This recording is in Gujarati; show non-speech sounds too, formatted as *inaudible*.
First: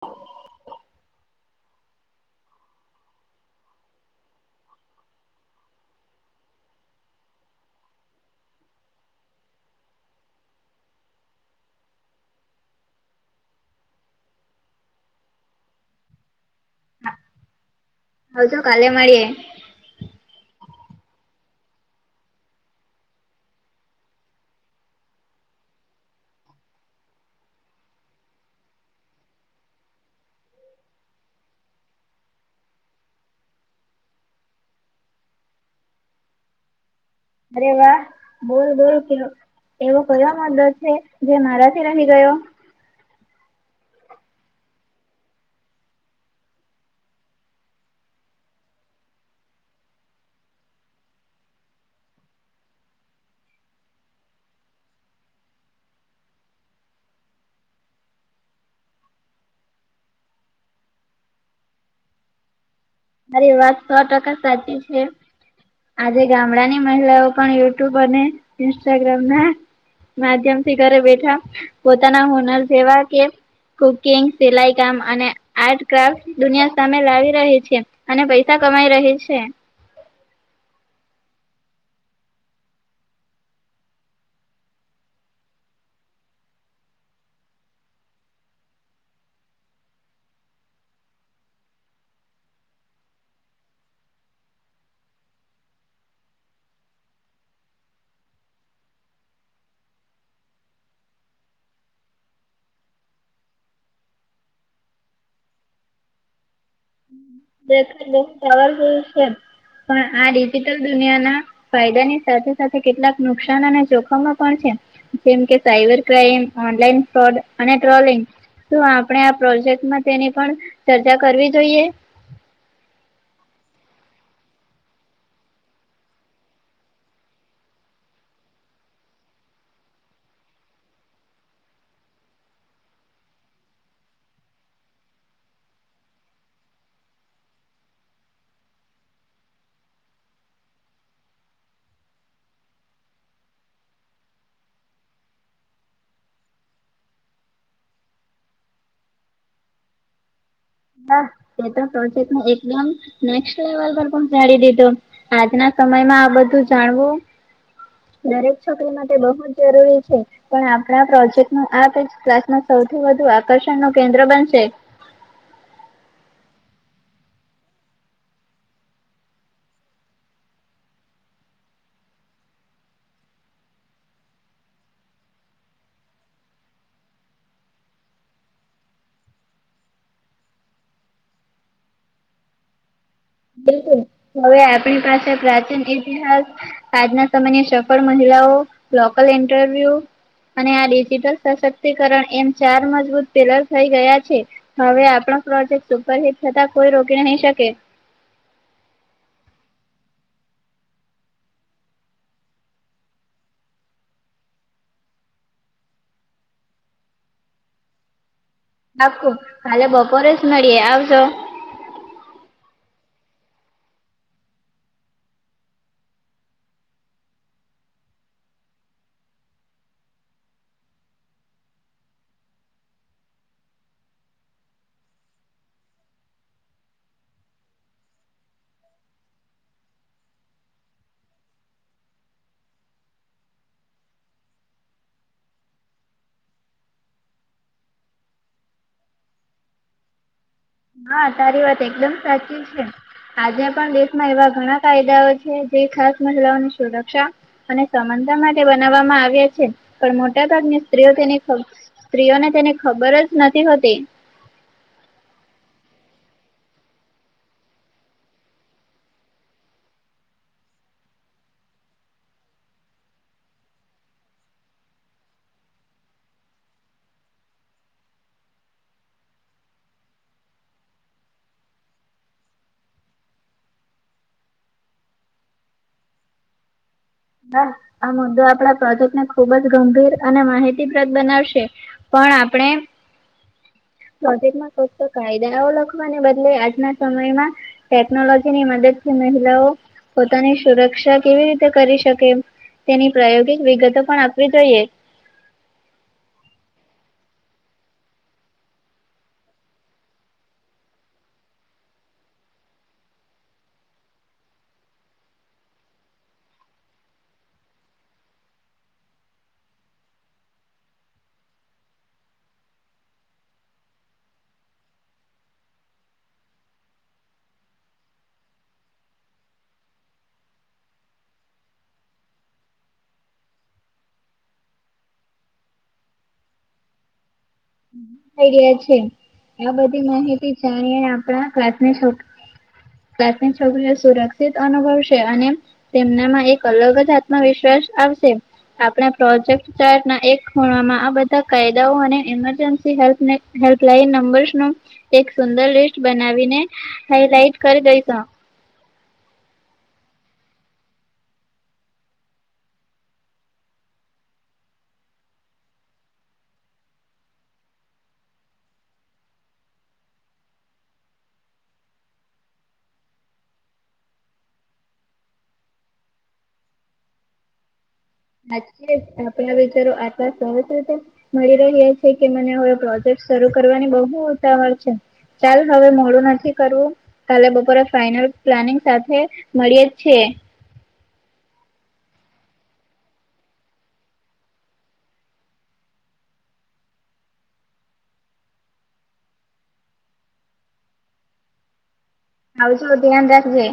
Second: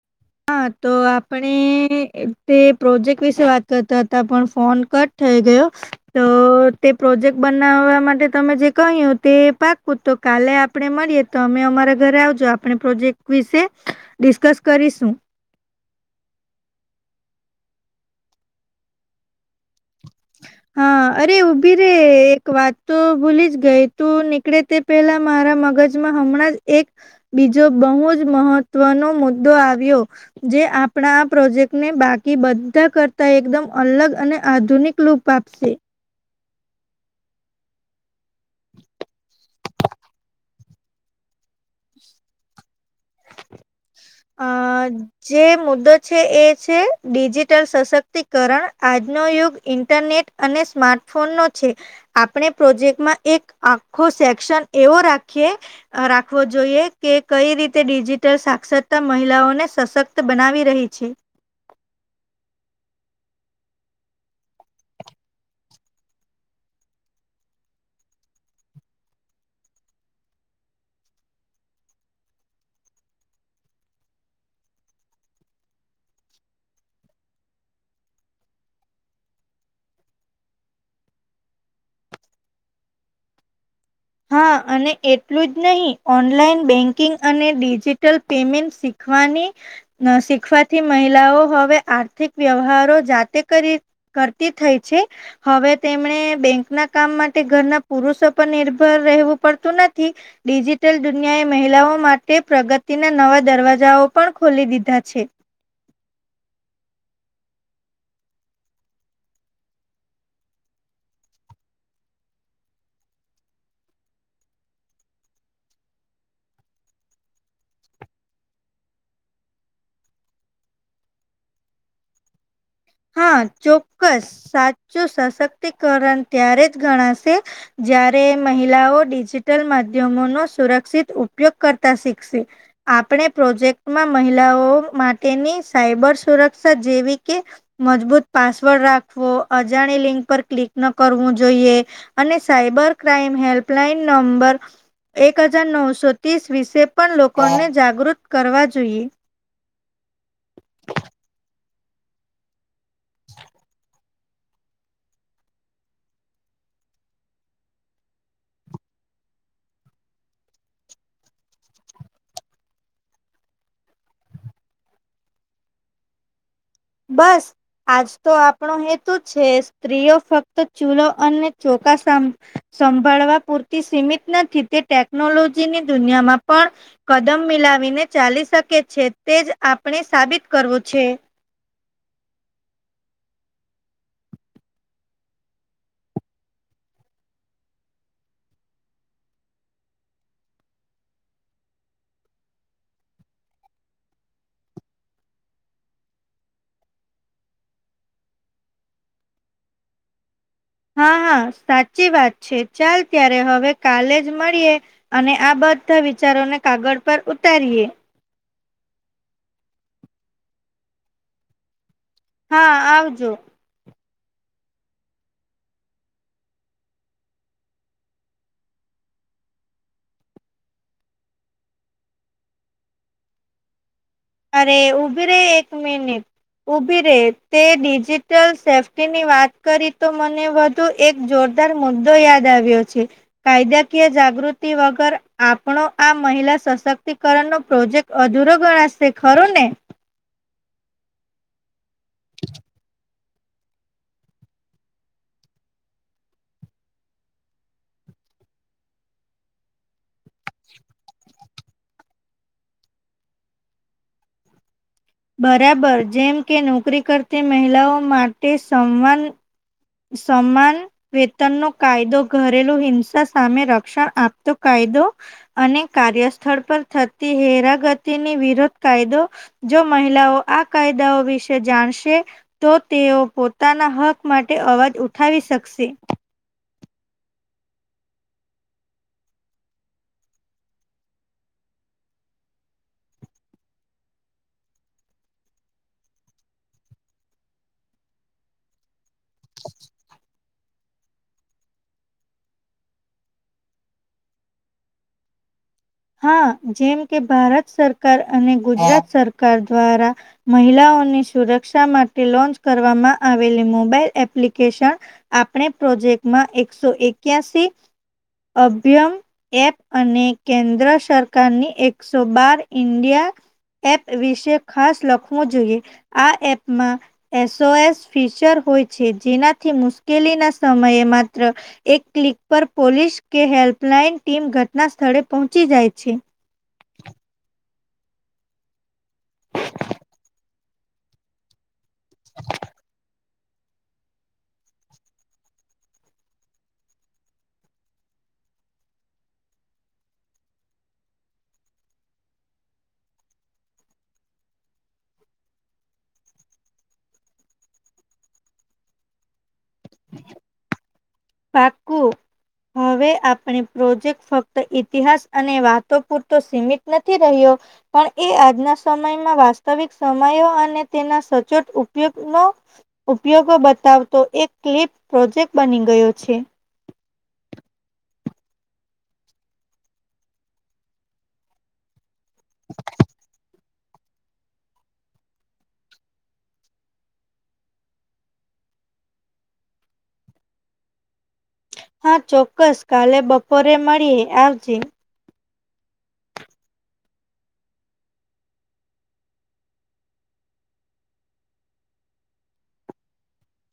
હ *unintelligible* હા તો આપણે તે પ્રોજેક્ટ વિશે વાત કરતા હતા પણ ફોન કટ- થઈ ગયો- તો તે પ્રોજેક્ટ બનાવવા માટે તમે જે કહ્યું તે પાક પુતક. કાલે આપે મળીએ તો અમે અમારા ઘરે આવજો આપણે પ્રોજેક્ટ વિશે. ડિસ્કસ કરીશું. આવ તો કાલે મળીએે. હ. *unintelligible* હા અરે ઊભી રે એક વાત તો ભૂલી જ ગઈ તું નીકળે તે. પેલા મારા મગજમાં હમણાં જ એક. બીજો બહુ જ મહત્વનો મુદ્દો આવ્યો. જે આપણા આ પ્રોજેક્ટ ને બાકી બધા કરતા એકદમ અલગ અને. આધુનિક લૂપ આપતું. અરે વાહ બોલ બોલ કે એવો કયો મદ્દો છે. જે મારા- રહી ગયો. અ... જે મુદ્દો છે એ છે ડિજિટલ સશક્તિકરણ આજનો યુગ ઇન્ટરનેટ. અને સ્માર્ટ ફોન નો છે. આપણે પ્રોજેક્ટમાં એક આખો સેક્શન એવો રાખીએ. રાખવો જોઈએ કે કઈ રીતે ડિજિટલ. સાક્ષરતા મહિલાઓને સશક્ત બનાવી રહી છે. મારી વાત સો ટકા સાચી છે. આજે ગામડા ની મહિલાઓ પણ યુટ્યુબ અને ઇન્સ્ટાગ્રામ ના. માધ્યમથી ઘરે બેઠા પોતાના હોનર જેવા કે. કુકિંગ સિલાઈ કામ અને આર્ટ ક્રાફ્ટ દુનિયા સામે લાવી રહી છે. અને પૈસા કમાઈ ર છે. હા *inaudible* અને એટલું જ નહીં ઓનલાઈન બેંકિંગ અને ડિજિટલ પેમેન્ટ શીખવાની. શીખવાથી મહિલાઓ હવે આર્થિક વ્યવહારો જાતે કરી. કરતી થઈ છે હવે તેમણે બેંક ના કામ માટે ઘરના પુરુષો પણ નિભ. રહેવું પડતું નથી. ડિજિટલ દુનિયાએ મહિલાઓ માટે પ્રગતિના નવા દરવાજાઓ પણ ખોલી દીધા છે. વારયું છે પણ આ ડિજિટલ દુનિયા ના. ફાયદા ની સાથે સાથે કેટલાક નુકસાન અને જોખમો પણ છે. જેમ કે સાયબર ક્રાઈમ ઓનલાઈન ફ્રોડ અને ટ્રોલિંગ. તો આપણે આ પ્રોજેક્ટમાં તેની પણ ચર્ચા કરવી જોઈએ. હા ચોક્કસ સાચું સશક્તિકરણ ત્યારે જ ગણાશે. જ્યારે મહિલાઓ ડિજિટલ માધ્યમોનોો સુરક્ષિત ઉપયોગ કરતા શીખશે- આપણે પ્રોજેક્ટમાં મહિલાઓ માટેની સાયબર સુરક્ષા જેવી કે- મજબૂત પાસવર્ડ રાખવો અજાણી લિંક પર ક્લિક ન કરવું જોઈએ- અને સાયબર ક્રાઈમ હેલ્પલાઇન નંબર. એક હજાર નવસો ત્રીસ વિશે પણ લોકોને જાગૃત કરવા જોઈએ. હા એ તો પ્રોજેક્ટ એકદમ નેક્ લેવલ પર પણ જાડી દીધો. આજના સમયમાં આ બધું જાણવું દરેક છોકરી માટે બહુ જ જરૂરી છે. પણ આપણા પ્રોજેક્ટ નું આ ક્લાસમાં સૌથી વધુ આકર્ષણ નું કેન્દ્ર બનશે. બસ. આજ તો આપણો હેતુ છે સ્ત્રીઓ ફક્ત ચૂલો અને ચોકા સા સંભળવા પૂરતી સીમિત નથી તે ટેકનોલોજીની દુનિયામાં પણ. કદમ મિલાવીને ચાલી શકે છે તે જ આપણે સાબિત કરવું છે. બિલકુલ હવે આપણી પાસે પ્રાચીન ઇતિહાસ આજના સમયની સફળ મહિલાઓ લોકલ ઇન્ટરવ્યુ અને આ ડિજિટલ સશક્તિકરણ એમ ચાર મજબૂત પેલર થઈ ગયા છે. હવે આપણો પ્રોજેક્ટ સુપરહિટ થતાં કોઈ રોકી નહી શકે હા હા સાચી વાત છે ચાલ ત્યારે હવે કાલે જ મળીએ અને આ બધા વિચારોને કાગળ પર ઉતારીએ રાખું હાલે બપોરેસ મળએ આવજો હા આવ અરે ઉભી ર એક મિનિટ ઉભી રે તે ડિજિટલ સેફ્ટીની વાત કરી તો મને તો એક જોરદાર મુદ્દો યાદ આવ્યો છે. કાયદાકીય જાગૃતિ વગર આપણો આ મહિલા સશક્તિકરણનો પ્રોજેક્ટ અધૂરો ગણશે ખર ને હા તારી વાત એકદમ સાચી છે. આજે પણ દેશમાં એવા ઘણા કાયદાઓ છે જે ખાસ મહિલાઓની સુરક્ષા અને સમનતા માટે બનાવવામાં આવ્યા છે. પણ મોટા ભાગની સ્ત્રીઓ તેની સ્ત્રીઓને તેને ખબર જ નથી હોતી બરાબર જેમ કે નોકરી કરતી મહિલાઓ માટે સંવાન સમન વેતન નો કાયદો ઘરેલુ હિંસા સામે રક્ષણ આપતો કાયદો અને કાર્યસ્થળ પર થતી હેરાગતિની વિરોધ કાયદો જો મહિલાઓ આ કાયદાઓ વિશે જાણશે તો તેઓ પોતાના હક માટે અવાજ ઉઠાવી શકશે બસ આ મુદ્દો આપણા પ્રોજેક્ટ ને ખુબ જ ગંભીર અને માહિતીપ્રદ બનાવશે પણ આપણે પ્રોજેક્ટમાં ફક્ત કાયદાઓ લખવાને બદલે આજના સમયમાં ટેકનોલોજી ની મદદ થી મહિલાઓ પોતાની સુરક્ષા કેવી રીતે કરી શક કે તેની પ્રાયોગિક વિગતો પણ આપવી જોઈએ હા જેમ કે ભારત સરકાર અને ગુજરાત સરકાર દ્વારા મહિલાઓની સુરક્ષા માટે લોન્ચ કરવામાં આવેલી મોબાઈલ એપ્લિકેશન આપણે પ્રોજેક્ટમાં એકસો એક્યાસી અભ્યમ એપ અને કેન્દ્ર સરકારની એકસો બાર ઇન્ડિયા એપ વિશે ખાસ લખવું જોઈએ આ એપમાં એ સો એસ ફિશર હોય છે જેનાથી મુશ્કેલી ના સમયે માત્ર એક ક્લિક પર પોલીસ કે હેલ્પલાઈન ટીમ ઘટના સ્થળે પહોંચી જાય છે. ઈ રહયા છે આ બધી માહિતી જાણીએ આપણા ક્લાસની છોક ક્લાસની છોકરીઓ સુરક્ષિત અનુભવશે અને તેમનામાં એક અલગ જ આત્મવિશ્વાસ આવશે આપણા પ્રોજેક્ટ ચાર એક ખૂણમાં આ બધા કાયદાઓ અને એમ *unintelligible* એક સુંર લિસ્ટ બનાવીને હાઈલાઈટ કરી દઈશ પાકું હવે આપણી પ્રોજેક્ટ ફક્ત ઈતિહાસ અને વાતો પૂરતો સીમિત નથી રહ્યો પણ એ આજના સમયમાં વાસ્તવિક સમયો અને તેના સચોટ ઉપયોગનો ઉપયોગો બતાવતો એક ક્લિપ પ્રોજેક્ટ બની ગયો છે હાચે આપડા વિચારો આટલા સરજ રીતે મળી રહ્યા કછે તો મને હવે પ્રોજેક્ટ શરૂ કરવાની બહુ ઉતાવળ છે ચાલ હવે મોડું નથી કરવું કાલે બપોરે ફાઈનલ પ્લાનિંગ સાથે મળીએ જ છે હા ચોક્કસ કાલે બપોરે મળીએે આવજે આવજો ધ્યાન રાખજે